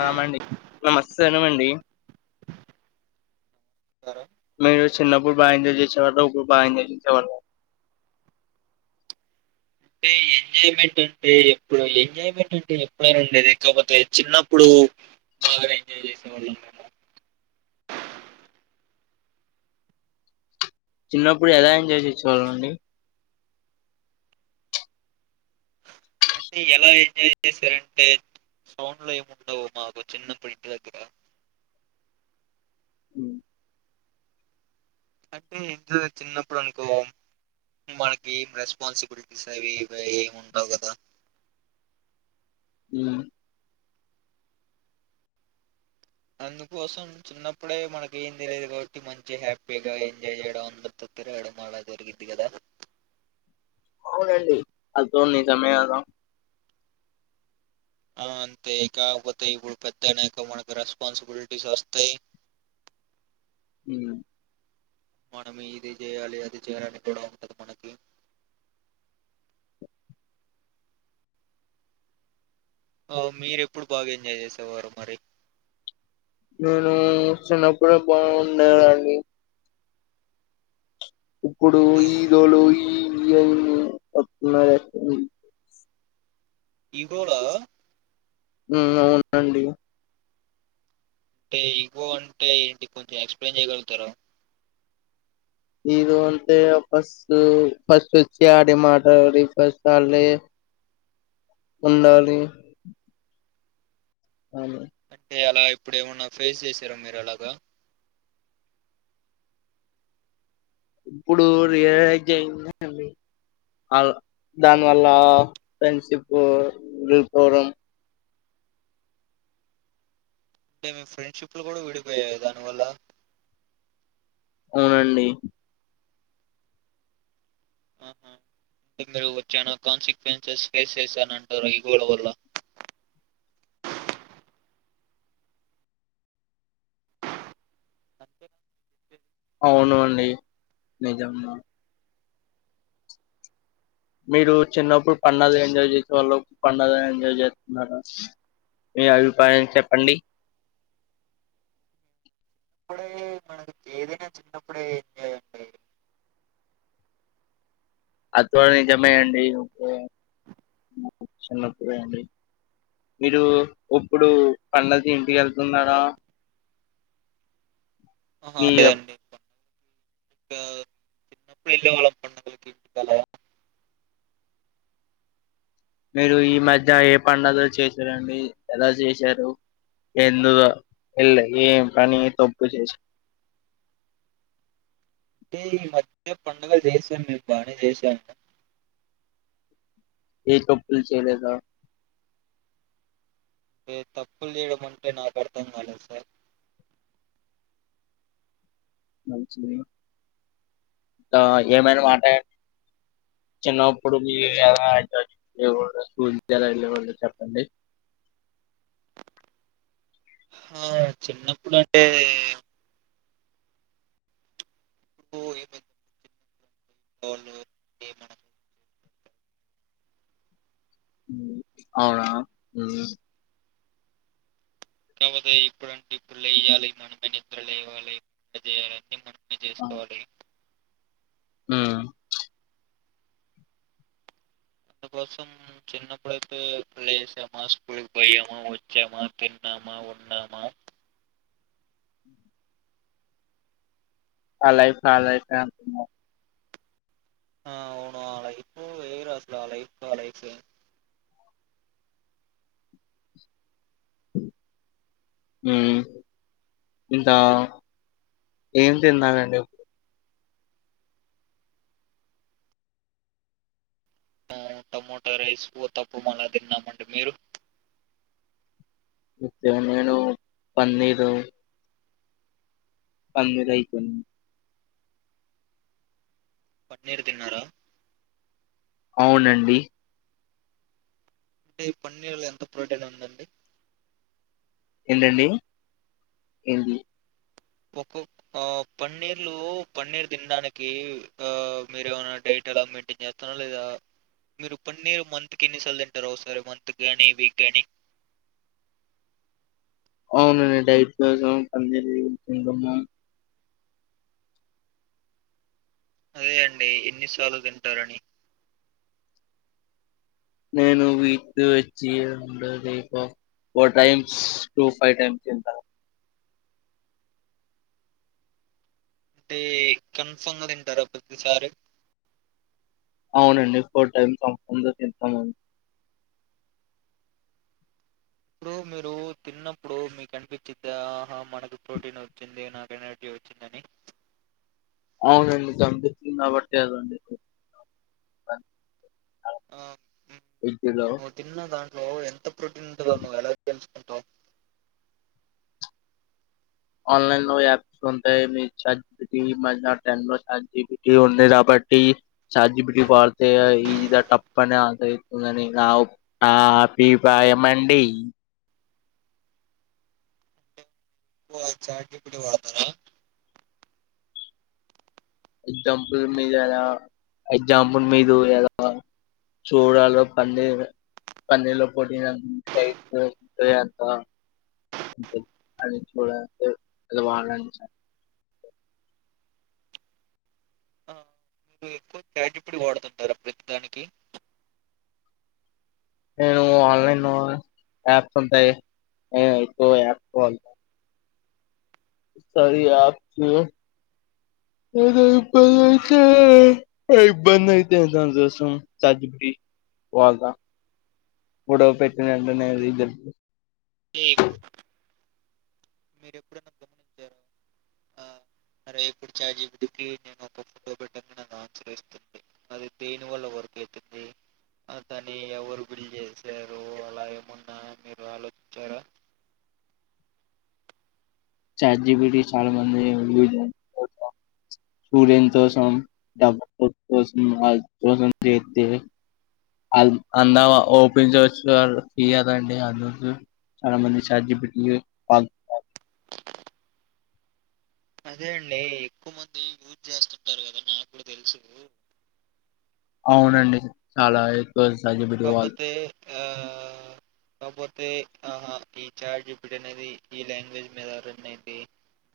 ఆమ అండి నమస్తే సనమండి స్తారా మీరు చిన్నప్ప ఇప్పుడు బాగా ఎంజాయ్ చేసేవాళ్ళ అప్పుడు బాగా ఎంజాయ్ చేసేవాళ్ళ అంటే ఎంజాయ్మెంట్ అంటే ఎప్పుడు ఎంజాయ్మెంట్ అంటే ఎప్పుడైనా ఉండేది కాకపోతే చిన్నప్పుడు బాగానే ఎంజాయ్ చేసేవాళ్ళం మేము చిన్నప్పుడు ఎలా ఎంజాయ్ చేసేవాళ్ళు అండి అంటే ఎలా ఎంజాయ్ చేశారంటే సౌండ్ లో ఏము ఉండవు మాకు చిన్నప్పుడు ఇంటి దగ్గర ఉ అంటే ఇందు చిన్నప్పుడు అనుకో మనకి ఏం రెస్పాన్సిబిలిటీస్ అవి ఇవి ఏమి ఉండవు కదా అ అందుకోసం చిన్నప్పుడే మనకి ఏం తెలిదు కాబట్టి మంచిగా హ్యాపీగా ఎంజాయ్ చేయడం అందరితో తిరగడం అలా జరిగిది కదా అవునండి అద నిజమే కదా ఆ అంతే కాకపోతే ఇప్పుడు పెద్దనేక మనకి రెస్పాన్సిబిలిటీస్ వస్తాయి హ మనం ఇది చేయాలి అది చేయాలని కూడా ఉంటది మనకి ఓ మీరు ఎప్పుడు బాగా ఎంజాయ్ చేసేవారు మరి నేను చిన్నప్పుడే బాగుండెది అండి ఇప్పుడు అంటే ఈగోలు ఈ [unintelligible] ఇవోళ. ఉమ్, అవునండి. ఎ ఇగో అంటే ఏంటి, కొంచెం ఎక్స్ప్లెయిన్ చెయ్యగలుగుతార. ఈద అంటే, అ ఫస్ట్, ఫస్ట్ వొచ్చి ఆడి మాటాడి ఫస్ట్ ఆల్లే, ఉండాలి. అని ఎ అలా ప్. ఇప్పుడు ఏమన్నా, ఫేస్ చేసారా, మీరు అలాగా. ఇప్పుడు రియలైజ్ చేంజ్ అయింది, ఆల్, దానివల్ల, ఫ్రెండ్షిపు, విడిపోవడం. అంటే, మి ఫ్రెండ్షిప్ లు కూడా, విడిపోయాయి దానివల్ల. అవునండి. ఇక్కడ వొచ్చినాక, కాన్సిక్వెన్సెస్ ఫేస్ చేసా అంటారు ఇగోలా వల్ల. [inaudible] అవును అండి, నిజం. మీరు చిన్నప్పుడు పండగ ఎంజాయ్ చేసే వాళ్ళు, పండగ ఎంజాయ్ చేస్తున్నారా, మీ అభిప్రాయం చెప్పండి. ఇప్పుడే, మనకు ఏదైనా చిన్నప్పుడే, ఎంజ్. అద్గుడ నిజమేయండి, మీరు ఉప్పుడు పండక్కి ఇంటికి కెళ్తున్నారా. ఆహా మీ లేదండి. ఇంకా [unintelligible] మీరు ఈ మధ్య ఏ పండగ చేశారండి ఎలా చేశారు, ఎందు, ఎల్, ఎ, పని, తప్పు చేశారు. అంటే, ఈ మధ్య పండుగలు చేసాను, మేమ్ బానే చేశాను. ఏ తప్పులు, చెయ్యలేదా. ఎ తప్పులు చేయడం అంటే, నాకు అర్థం కాలేద్ సార్. ఏమైనా మాటదండి, చిన్నప్పుడు మీరు ఎలా చదువుకునే వాళ్ళు, స్కూల్ ఎలా వెళ్ళేవాళ్లు, చెప్పండి. ఆ, చిన్నప్పుడు అంటే. [unintelligible] అవునా. కాకపోతే, ఇప్పుడుంటే ఇప్పుడు లెయాలి, మనమే నిద్రలు లెవాలి, ఇ చేయ్యాలి మన. చేసుకోవాలి. ఆ. అందుకోసం చిన్నప్పుడైతే పాల్ చేసామా స్కూల్కి పోయామా వచ్చామా తిన్నామా ఉన్నామా. ఆ లైఫ్ న లైఫ్ ఫె అంటున్నారు. ఆ అవును ఆ లైఫు, వెరు అసలు ఆ లైఫు ఆ లైఫె. ఉమ్ ఇంకా, ఏం తిన్నావండి. అ టమోటా రైస్, ఉతప్పం అలాా తిన్నామండి మీరు. ఉత్య నేను పన్నీరు. పందిరాయుతుంది. పన్నీరు తిన్నారా. అవునండి. అంటే, ఈ పన్నీర్లో ఎంత ప్రోటీన్ ఉందండి. ఎల్లెల్లులి ఎల్లి. ఒక్కొక్క ఆ పన్నీర్లు, పన్నీర్ తినడానికి ఆ మీరు ఏమైనా డైట్ ఎలా మెయింటైన్ చేస్తార లేదా, మీరు పన్నీర్ మంత్ కి ఎన్నిసార్లు తింటార ఒకసారి మంత్ గాని వీక్ గాని. అవునండి డైట్ కోసం, పన్నీర్ తీసుకుంటున్న. అదే అండి, ఎన్నిసార్లు తింటారని. నేను వీక్ వచ్చి ఉండ four times two five times తింటాను. అంటే, కన్ఫామ్గా తింటారా ప్రతిసారి. అవునండి, ఫోర్ టైమ్ కన్ఫామ్గ తింటానండి. ఇప్పుడు మీరు తిన్నప్పుడు మీకు అనిపించిహా మనకు ప్రోటీన్ వచ్చింది నాకు ఎనర్జీ వచ్చిందని అవునండి కంపించంది కాబట్టి అదండి ఆ ఏ కలో లో ఎంత ప్రోటీన్ అం ఆన్లైన్ లో యాప్స్ ఉంటాయి మీ చజ మ టన్ లో సజిటీ ఉంది కాబట్టి చార్జిబటీ పడితే ఇ తప్పనే ఆసర్స్తుందిని నాపీప్రాయం అండి ఒ చాట్ జి పి టి వాడుతార ఎగ్జాంపుల్ మీద ఎలా ఎగ్జాంపుల్ మీరు ఎలా చూడలో పన్న పన్నర్లో పోట్న ఎంత అ చూడాలంటే అది వాలడి ఎ తజ పూడి వాడుతుంటారా ప్రతి దానికి నేను ఆన్లైన్ యాప్స్ అ [unintelligible] [unintelligible] ఇబ్బంది అయితే ఇబ్బంది అయితే దానికోసం చాట్ జి పి టి వాడ్తా గొడవ పెట్టినంటనే అంటే అది మీకు- మీరు ఎప్పుడన్నా గమనించారా ఆ, అరే ఇప్పుడు చాట్ జి పి టి కి నేను ఒక ఫోటో పెట్టంగానే అది ఆన్సర్ ఇస్తుంది, అది పెయిన్ వల్ల వర్క్ అవుతుంది, అ దాని అది ఎవరు బిల్డ్ చేసారో అల ఎమన్నా మీరు ఆలోచించారా చాట్ జి పి టి చాలా మంది యూస్ కోసడబ కోస వా కోసం చేతే అంద ఓపెన్చచ్చ ఫ అదండి అజు చాలా మంది చార్జీ పటి అదే అండి ఎక్కువ మంది యూజ్ చేస్తుంటారు కదా నాకు కూడా తెలుసు అవునండి చాలా ఎక్కువ చాట్ జీపీటీ వాడ్ కాకాపోతే ఆ ఆ కాకపోతే ఆహా ఈ చార్ట్ జిపిటి అనేది ఈ లాంగ్వేజ్ మీద రన్ అయిది,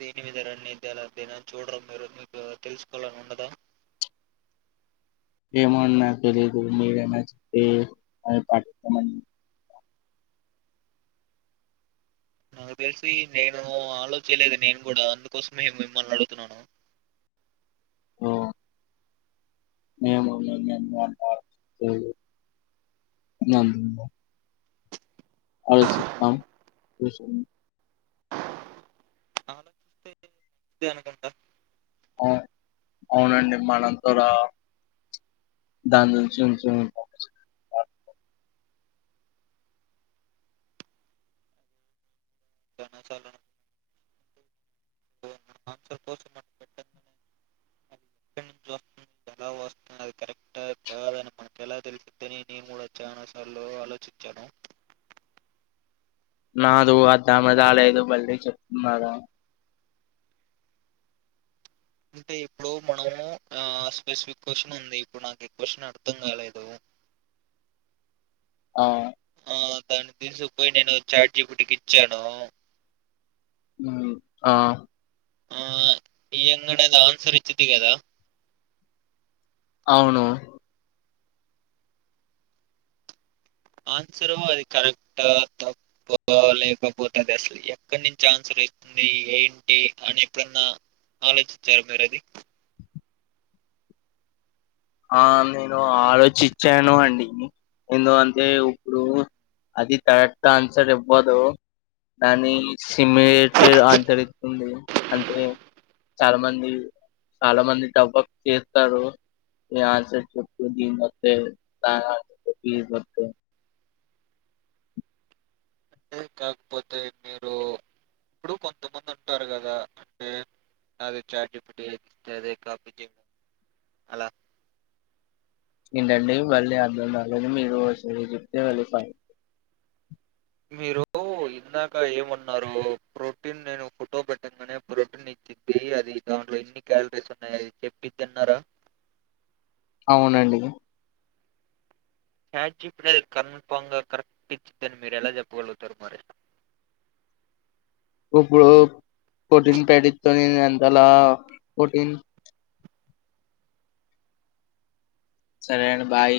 దేని మీద రన్ అయిది అలా దేని చూడరా మీరు మీకు తెలుసుకోవాలని ఉండదా ఏమో అన్న తెలీదు మీరు అన్న చెప్తే [unintelligible] నాకు తెలిసి నేను ఆలోచలేదు నేను కూడా అందుకోసమే మిమ్మల్ని అడుగుతున్నాను. ఓ మేము మేం అ చెప్తం [unintelligible] [unintelligible] అస్తే అనుకంట అ అవునండి మనకు కూడా దాని నుంచి [inaudible] చనా చాల మన్స పోస పెట్ట ఎలా వస్తుంది అది కరెక్టా కాదని మనకు ఎలా తెలుసిద్దని నేను కూడా చ్చానాసార్లు ఆలోచించాను నాదు అద్దామ రాలేదు మళ్ళీ చెప్తున్నారా అంటే ఇప్పుడు మనము ఆ స్పెసిఫిక్ క్వశ్చన్ ఉంది ఇప్పుడు నాకి క్వశ్చన్ అర్థం కాలేదు. అవు ఆ దాన్ని తీసుకుపోయి నేను చాజీప్టికి ఇచ్చాను ఉమ్ ఆ ఆ ఇయ్యంగానే అది ఆన్సర్ ఇచ్చిదీ గాద అవును ఆన్సర్ అది కరెక్ట్ తప్ప లేకపోతుంది అసలు ఎక్కడి నించి ఆన్సర్ ఉంటుంది ఏంటి అని ఎప్పుడన్నా ఆలోచించారా మీరు అది ఆ నేను ఆలోచించాను అండి ఎందుకంటే ఉప్పుడు అది కరెక్ట్ ఆన్సర్ ఇవ్వదు దాని సోమేటర్ ఆన్సర్ ఇతుంది అంటే చాలా మంది చాలా మంది డబక్ చెత్తరు ఏ ఆన్సర్ చోపుతుంటే [unintelligible] కాకపోతే మీరు ఇప్పుడు కొంతమంది ఉంటారు కదా అంటే అది చార్జీపిటికి ఇతెదే కాపీ తీ అలా ఏంటండి మళ్ళీ అర్ధంకాలేదు మీరు ఓ సారి జేప్తే వెళ్ళి పాయ్ మీరు ఇందాక ఏమన్నారు ప్రోటీన్ నేను ఫోటో పెట్టంగానే ప్రోటీన్ ఇచ్చిది అది దాంట్లో ఎన్ని క్యాలరీస్ ఉన్నాయి అది చెప్పిద్దిన్నారా అవునండి చార్జీపీట్టి కన్ఫామ్ గా కరెక్ట్ ఇచ్చిద్దని మీరు ఎలా చెప్పగలుగుతారు మరి ఇప్పుడు పోటీన్ పెడితోని అంత అలా పోటీన్ సరే అండ్ బాయ్